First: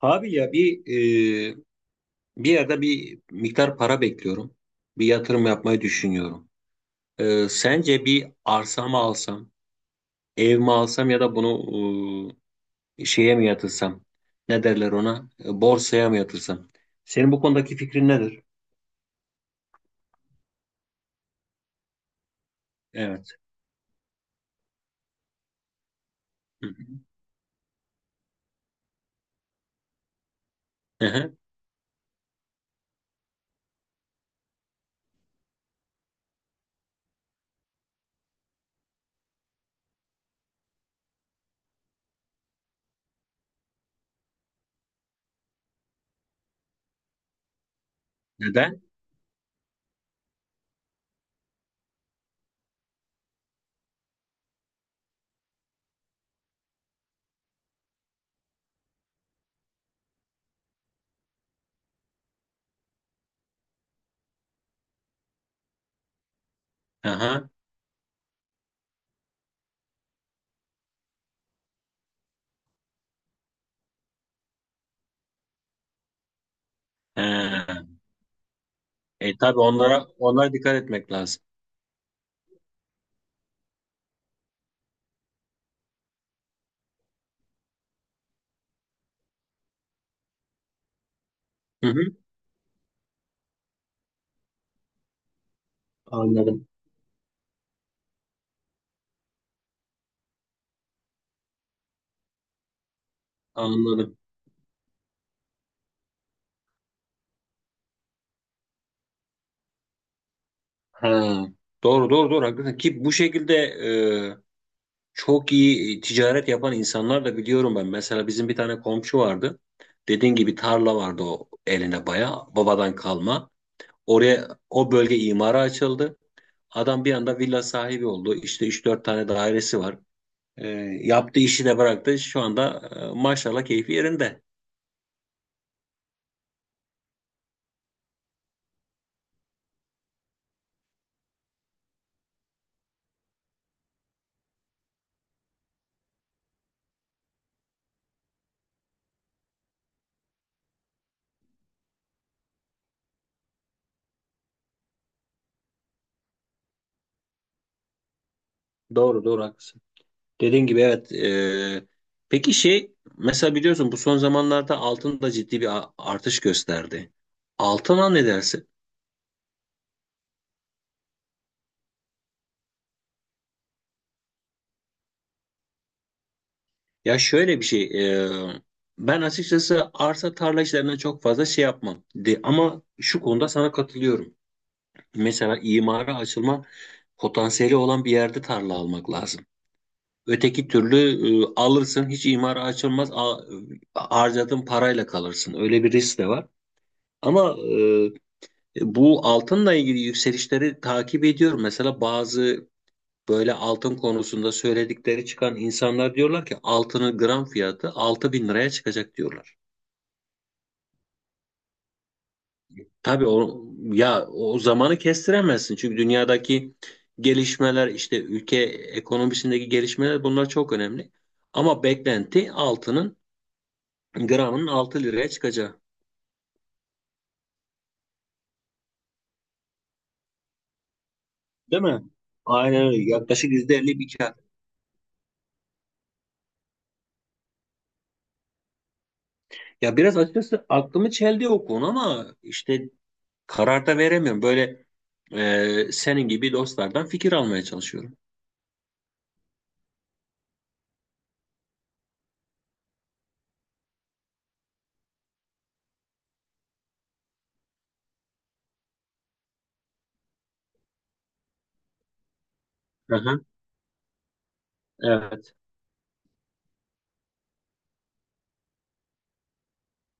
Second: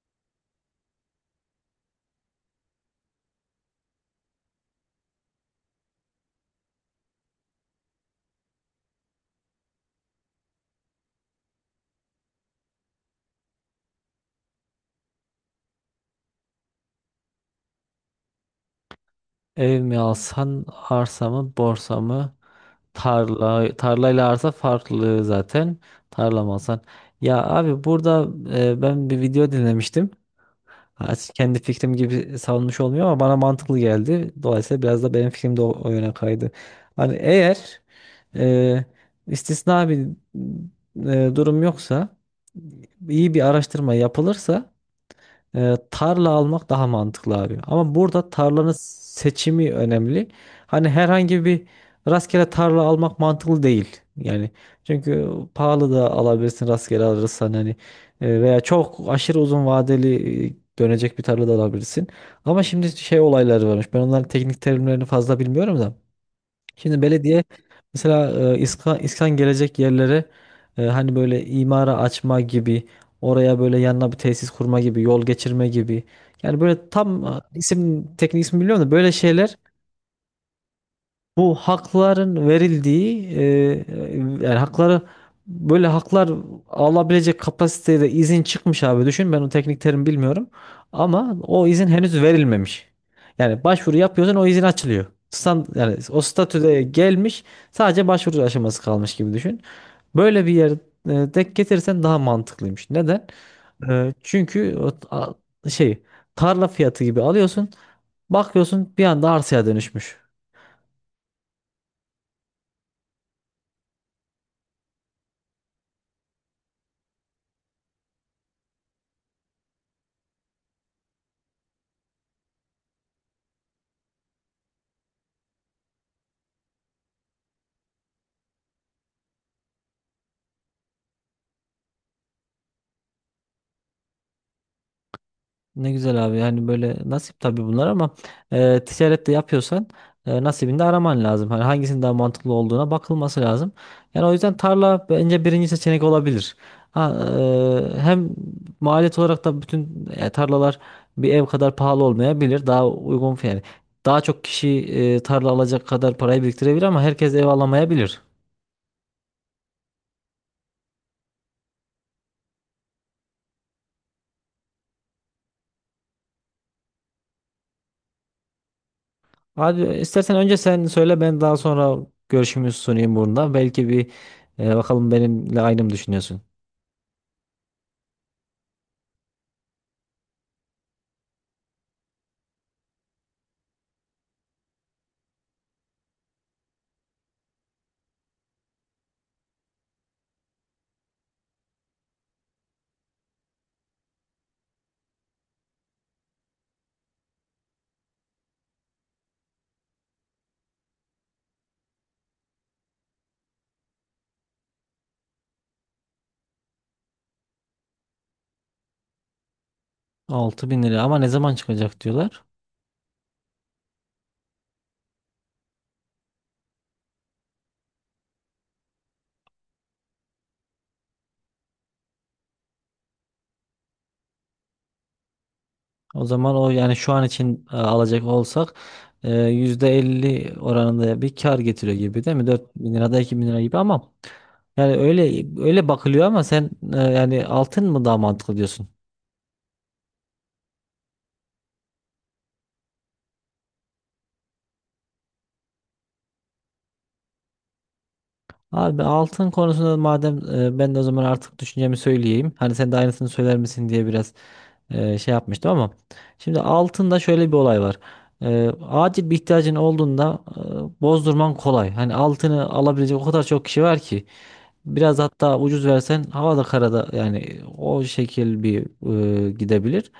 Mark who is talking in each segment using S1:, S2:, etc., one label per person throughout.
S1: Abi ya e, bir yerde bir miktar para bekliyorum. Bir yatırım yapmayı düşünüyorum. Sence bir arsa mı alsam, ev mi alsam ya da bunu şeye mi yatırsam? Ne derler ona? Borsaya mı yatırsam? Senin bu konudaki fikrin nedir?
S2: Ev mi alsan, arsa mı, borsa mı?
S1: Evet.
S2: Tarla, tarlayla arsa farklı zaten. Tarla mı
S1: Hı
S2: alsan?
S1: hı.
S2: Ya abi burada ben bir video dinlemiştim.
S1: Hı
S2: Ha,
S1: hı.
S2: kendi fikrim gibi savunmuş olmuyor ama bana mantıklı geldi. Dolayısıyla biraz da benim fikrim de o yöne kaydı. Hani eğer e, istisna bir durum yoksa iyi bir araştırma yapılırsa tarla almak daha mantıklı abi. Ama burada tarlanın
S1: Neden?
S2: seçimi önemli. Hani herhangi bir rastgele tarla almak mantıklı değil. Yani çünkü pahalı da alabilirsin rastgele alırsan hani. Veya çok aşırı uzun vadeli dönecek bir tarla da alabilirsin. Ama şimdi şey olayları varmış. Ben onların teknik terimlerini fazla bilmiyorum da. Şimdi belediye
S1: Aha.
S2: mesela İSKA, İSKAN gelecek yerlere, hani böyle imara açma gibi, oraya böyle yanına bir tesis kurma gibi, yol geçirme gibi, yani böyle tam
S1: He.
S2: isim teknik ismi biliyorum da böyle şeyler,
S1: Tabii onlara dikkat etmek lazım.
S2: bu hakların verildiği, yani hakları, böyle haklar alabilecek kapasitede izin çıkmış abi, düşün ben o teknik terim bilmiyorum ama o
S1: Hı
S2: izin
S1: hı.
S2: henüz verilmemiş. Yani başvuru yapıyorsun o izin açılıyor. Stand, yani o
S1: Anladım.
S2: statüde gelmiş sadece başvuru aşaması kalmış gibi düşün. Böyle bir yer denk getirsen daha mantıklıymış. Neden? E,
S1: Anladım.
S2: çünkü o, a- şey tarla fiyatı gibi alıyorsun, bakıyorsun bir anda arsaya dönüşmüş.
S1: Ha. Doğru, doğru, doğru, haklısın ki bu şekilde, çok iyi ticaret yapan insanlar da biliyorum ben. Mesela bizim bir tane komşu vardı. Dediğin gibi tarla vardı, o eline baya babadan kalma. Oraya o bölge imara açıldı. Adam bir anda villa sahibi oldu. İşte 3-4 tane dairesi var. E, Yaptığı işi de bıraktı. Şu anda maşallah keyfi yerinde.
S2: Ne güzel abi, yani böyle nasip tabii bunlar ama ticaret de yapıyorsan nasibini de araman lazım. Hani hangisinin daha mantıklı olduğuna bakılması lazım. Yani o yüzden tarla bence birinci seçenek olabilir. Ha, hem maliyet olarak da bütün tarlalar bir ev kadar pahalı olmayabilir. Daha uygun yani daha çok kişi tarla alacak kadar parayı biriktirebilir ama herkes ev alamayabilir.
S1: Doğru, doğru, haklısın. Dediğin gibi, evet. Peki, şey, mesela biliyorsun, bu son zamanlarda altın da ciddi bir artış gösterdi. Altına ne dersin?
S2: Abi istersen önce sen söyle, ben daha sonra görüşümü sunayım burada. Belki bakalım benimle aynı mı düşünüyorsun?
S1: Ya şöyle bir şey, e, ben açıkçası arsa tarla işlerine çok fazla şey yapmam. De, ama şu konuda sana katılıyorum. Mesela imara açılma potansiyeli olan bir yerde tarla almak lazım. Öteki türlü alırsın, hiç imara açılmaz, harcadığın parayla kalırsın. Öyle bir risk de var. Ama bu altınla ilgili yükselişleri takip ediyorum. Mesela bazı, böyle altın konusunda söyledikleri çıkan insanlar diyorlar ki altının gram fiyatı 6.000 liraya çıkacak diyorlar.
S2: 6.000 lira ama ne zaman çıkacak diyorlar.
S1: Tabii, o ya, o zamanı kestiremezsin, çünkü dünyadaki gelişmeler, işte ülke ekonomisindeki gelişmeler, bunlar çok önemli. Ama beklenti altının gramının 6 liraya çıkacağı.
S2: O zaman o, yani şu an için alacak olsak %50 oranında bir kar
S1: Değil
S2: getiriyor
S1: mi?
S2: gibi değil mi? Dört
S1: Aynen
S2: bin
S1: öyle.
S2: lirada 2.000
S1: Yaklaşık
S2: lira
S1: yüzde
S2: gibi
S1: elli
S2: ama
S1: bir kar.
S2: yani öyle bakılıyor. Ama sen yani altın mı daha mantıklı diyorsun?
S1: Ya biraz açıkçası aklımı çeldi o konu, ama işte karar da veremiyorum. Böyle senin gibi dostlardan fikir almaya çalışıyorum.
S2: Abi altın konusunda madem, ben de o zaman artık düşüncemi söyleyeyim. Hani sen de aynısını söyler misin diye biraz şey yapmıştım ama şimdi altında şöyle bir olay var. Acil bir ihtiyacın olduğunda bozdurman kolay. Hani altını alabilecek o
S1: Aha,
S2: kadar çok kişi var ki biraz
S1: evet.
S2: hatta ucuz versen havada karada, yani o şekil bir gidebilir.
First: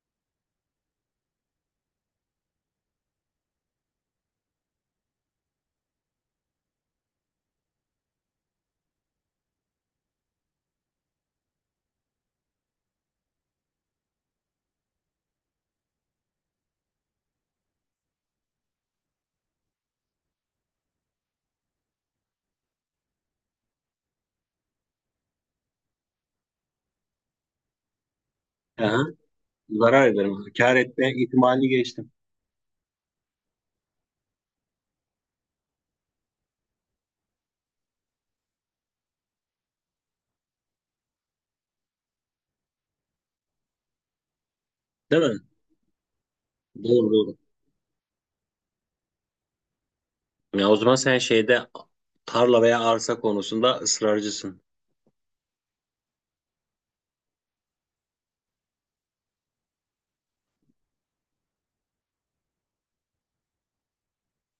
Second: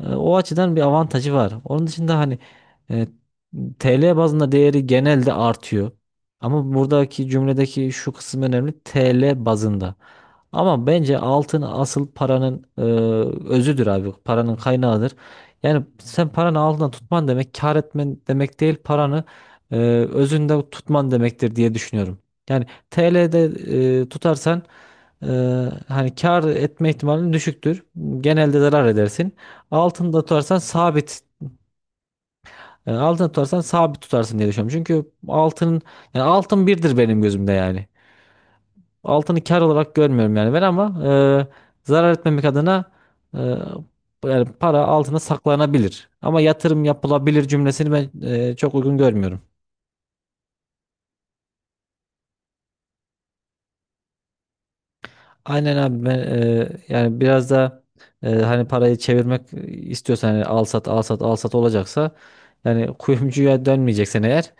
S2: O açıdan bir avantajı var. Onun dışında hani e, TL bazında değeri genelde artıyor. Ama buradaki cümledeki şu kısım önemli. TL bazında. Ama bence altın asıl paranın özüdür abi. Paranın kaynağıdır. Yani sen paranı altında tutman demek kar etmen demek değil, paranı e, özünde tutman demektir diye düşünüyorum. Yani TL'de tutarsan, e, hani kar etme ihtimalin düşüktür. Genelde zarar
S1: Aha,
S2: edersin.
S1: zarar
S2: Altında
S1: ederim.
S2: tutarsan
S1: Kâr etme
S2: sabit,
S1: ihtimalini geçtim.
S2: yani altını tutarsan sabit tutarsın diye düşünüyorum. Çünkü altının, yani altın birdir benim gözümde yani. Altını kar olarak görmüyorum yani ben, ama zarar etmemek adına, e, yani para altına
S1: Değil mi?
S2: saklanabilir. Ama yatırım
S1: Doğru, doğru.
S2: yapılabilir cümlesini ben çok uygun görmüyorum.
S1: Ya o zaman sen şeyde, tarla veya arsa konusunda ısrarcısın.
S2: Aynen abi. Ben yani biraz da hani parayı çevirmek istiyorsan, hani al sat al sat al sat olacaksa, yani kuyumcuya dönmeyeceksen eğer,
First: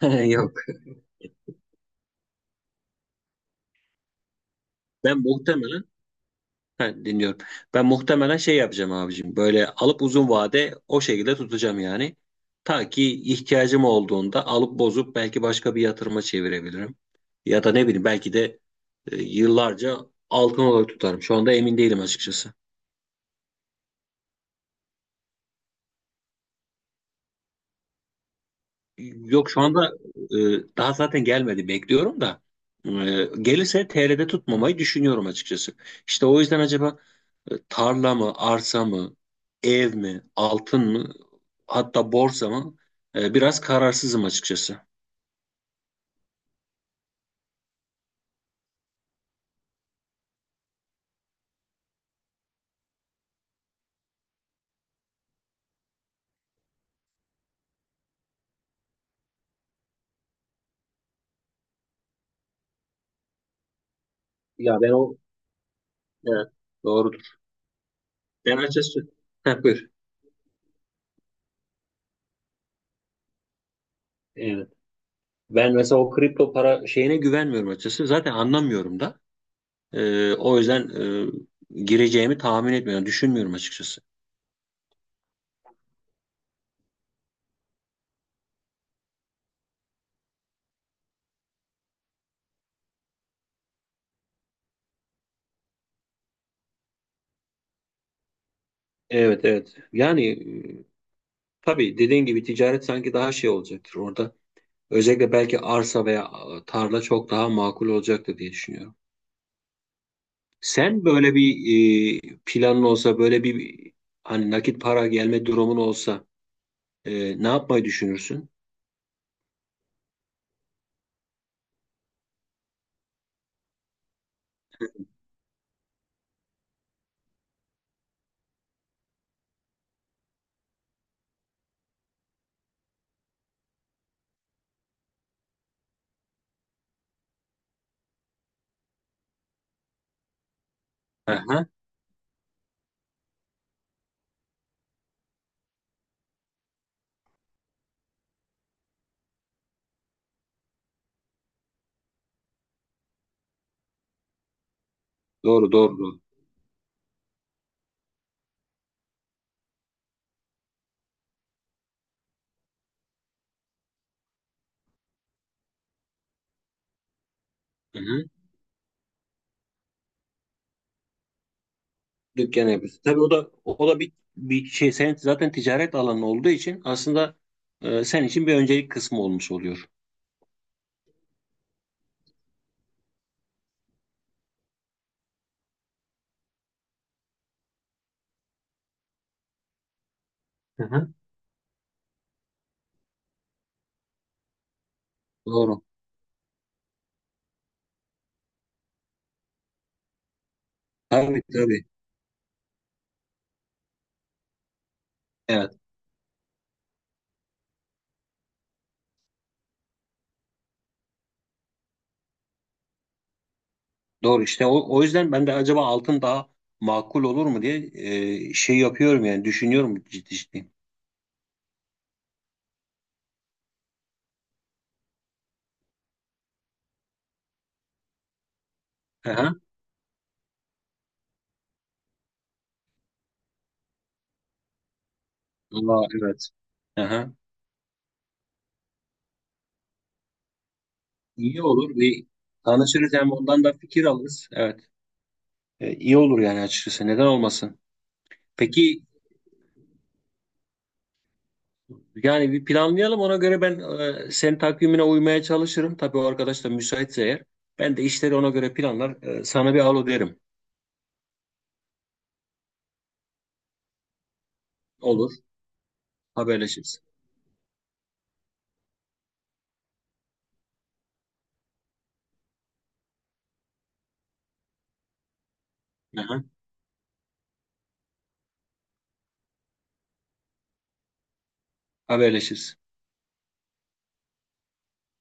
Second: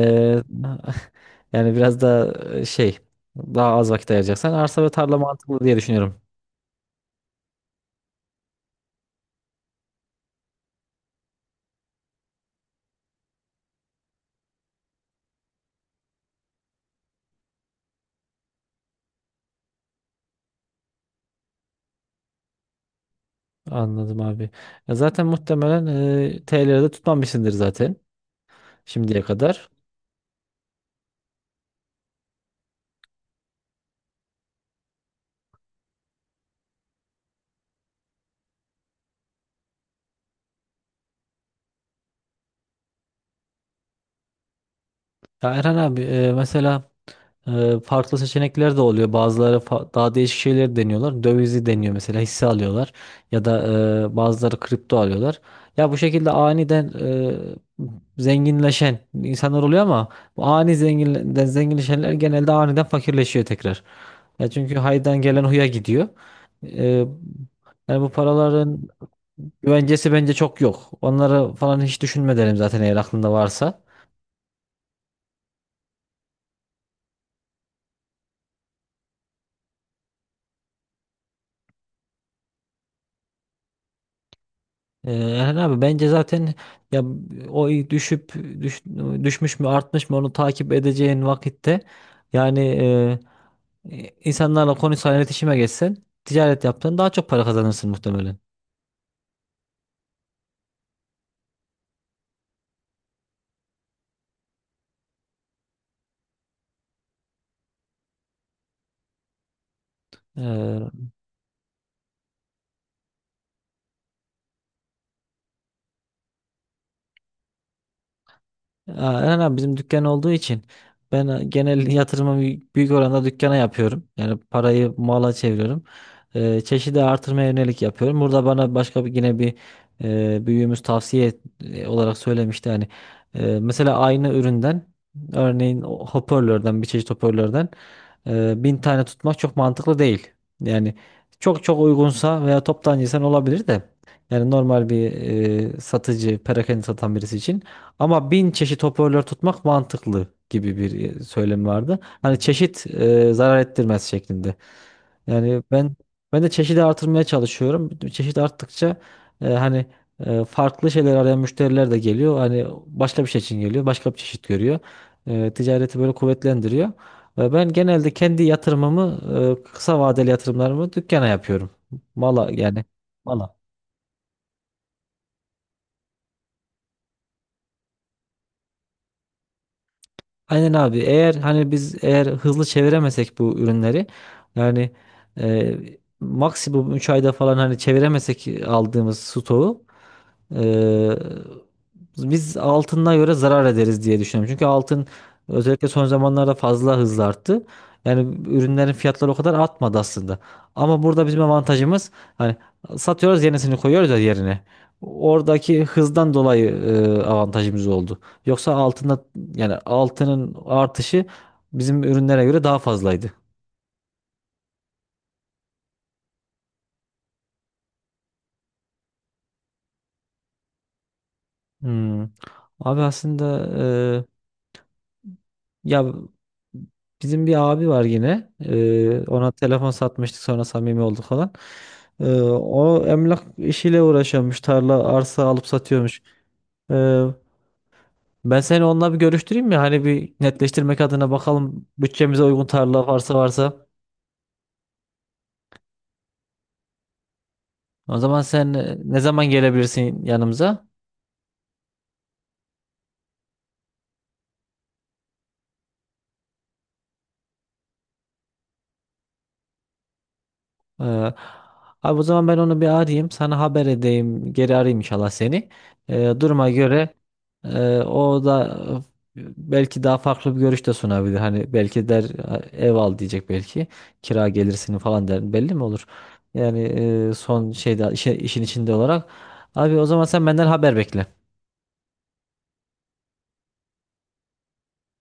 S2: e,
S1: Yok.
S2: Yani biraz da şey, daha az vakit ayıracaksan arsa ve tarla
S1: Ben
S2: mantıklı diye
S1: muhtemelen,
S2: düşünüyorum.
S1: ha, dinliyorum. Ben muhtemelen şey yapacağım abicim. Böyle alıp uzun vade o şekilde tutacağım yani. Ta ki ihtiyacım olduğunda alıp bozup belki başka bir yatırıma çevirebilirim. Ya da ne bileyim, belki de yıllarca altın olarak tutarım. Şu anda emin değilim açıkçası.
S2: Anladım abi. Ya zaten muhtemelen TL'de tutmamışsındır zaten şimdiye
S1: Yok, şu
S2: kadar.
S1: anda e, daha zaten gelmedi, bekliyorum da gelirse TL'de tutmamayı düşünüyorum açıkçası. İşte o yüzden acaba tarla mı, arsa mı, ev mi, altın mı, hatta borsa mı? Biraz kararsızım açıkçası.
S2: Ya Erhan abi, mesela farklı seçenekler de oluyor. Bazıları daha değişik şeyleri deniyorlar. Dövizi deniyor, mesela hisse alıyorlar ya da bazıları kripto alıyorlar. Ya bu şekilde aniden zenginleşen insanlar oluyor ama bu ani zenginleşenler genelde aniden fakirleşiyor tekrar. Ya çünkü
S1: Ya ben
S2: haydan
S1: o,
S2: gelen huya gidiyor.
S1: evet,
S2: Ee,
S1: doğrudur.
S2: yani bu
S1: Ben
S2: paraların
S1: açıkçası. Heh, buyur.
S2: güvencesi bence çok yok. Onları falan hiç düşünme derim zaten eğer aklında varsa.
S1: Evet. Ben mesela o kripto para şeyine güvenmiyorum açıkçası. Zaten anlamıyorum da. O yüzden gireceğimi tahmin etmiyorum, düşünmüyorum açıkçası.
S2: Erhan abi bence zaten, ya o düşüp düş- düşmüş mü artmış mı onu takip edeceğin vakitte, yani insanlarla konuşsan, iletişime geçsen, ticaret yapsan daha çok para kazanırsın muhtemelen.
S1: Evet, evet. Yani e, tabii dediğin gibi ticaret sanki daha şey olacaktır orada. Özellikle belki arsa veya tarla çok daha makul olacaktır diye düşünüyorum.
S2: Ee,
S1: Sen böyle bir planın olsa, böyle bir, hani nakit para gelme durumun olsa ne yapmayı düşünürsün?
S2: Eren abi bizim dükkan olduğu için ben genel yatırımı büyük büyük oranda dükkana yapıyorum. Yani parayı mala çeviriyorum. Çeşidi artırmaya yönelik yapıyorum. Burada bana başka bir, yine bir büyüğümüz tavsiye olarak söylemişti. Yani mesela aynı üründen, örneğin o hoparlörden, bir çeşit hoparlörden 1.000 tane tutmak çok mantıklı değil. Yani çok
S1: Aha,
S2: çok uygunsa veya toptancıysan olabilir de, yani normal bir satıcı, perakende satan birisi için ama 1.000 çeşit hoparlör tutmak mantıklı, gibi bir söylem vardı. Hani çeşit zarar ettirmez şeklinde. Yani
S1: doğru,
S2: ben
S1: doğru, doğru.
S2: ben de çeşidi artırmaya çalışıyorum. Çeşit arttıkça hani farklı şeyler arayan müşteriler de geliyor. Hani başka bir şey için geliyor, başka bir çeşit görüyor. Ticareti böyle kuvvetlendiriyor. Ve ben genelde
S1: Hı-hı.
S2: kendi yatırımımı, kısa vadeli yatırımlarımı dükkana yapıyorum. Mala
S1: Dükkan
S2: yani.
S1: yapıyorsun. Tabii, o da
S2: Mala.
S1: o da bir şey, sen zaten ticaret alanı olduğu için aslında sen için bir öncelik kısmı olmuş oluyor.
S2: Aynen abi. Eğer hani biz eğer hızlı çeviremesek bu ürünleri, yani e, maksimum 3 ayda falan hani çeviremesek aldığımız stoğu, Ee,
S1: Hı-hı.
S2: biz altına göre zarar ederiz diye düşünüyorum. Çünkü altın
S1: Doğru.
S2: özellikle son zamanlarda fazla hızlı arttı. Yani ürünlerin fiyatları o kadar artmadı aslında. Ama burada bizim
S1: Tabii, tabii.
S2: avantajımız, hani satıyoruz, yenisini koyuyoruz ya yerine.
S1: Evet.
S2: Oradaki hızdan dolayı avantajımız oldu. Yoksa altında, yani altının artışı bizim ürünlere göre daha fazlaydı.
S1: Doğru, işte o yüzden ben de acaba altın daha makul olur mu diye şey yapıyorum yani, düşünüyorum ciddi ciddi.
S2: Hmm. Abi aslında, ya bizim bir abi var yine. Ona
S1: Aha.
S2: telefon satmıştık, sonra samimi olduk falan. O emlak işiyle uğraşıyormuş. Tarla arsa alıp
S1: Aa,
S2: satıyormuş.
S1: evet.
S2: Ee,
S1: Aha.
S2: Ben seni onunla bir görüştüreyim mi? Hani bir netleştirmek adına,
S1: İyi
S2: bakalım
S1: olur, bir
S2: bütçemize uygun tarla
S1: tanışırız, hem
S2: varsa
S1: ondan da
S2: varsa.
S1: fikir alırız. Evet. İyi olur yani, açıkçası neden olmasın.
S2: O zaman sen
S1: Peki,
S2: ne zaman gelebilirsin yanımıza?
S1: yani bir planlayalım, ona göre ben senin takvimine uymaya çalışırım. Tabii o arkadaş da müsaitse eğer. Ben de işleri ona göre planlar. Sana bir alo derim.
S2: Ee, abi o zaman ben onu bir arayayım, sana haber edeyim. Geri arayayım inşallah
S1: Olur.
S2: seni. Duruma
S1: Haberleşiriz.
S2: göre o da belki daha farklı bir görüş de sunabilir. Hani belki der ev al diyecek belki. Kira gelirsini falan der, belli mi olur?
S1: Aha.
S2: Yani son şeyde işin içinde olarak. Abi o zaman sen benden haber bekle.
S1: Haberleşiriz.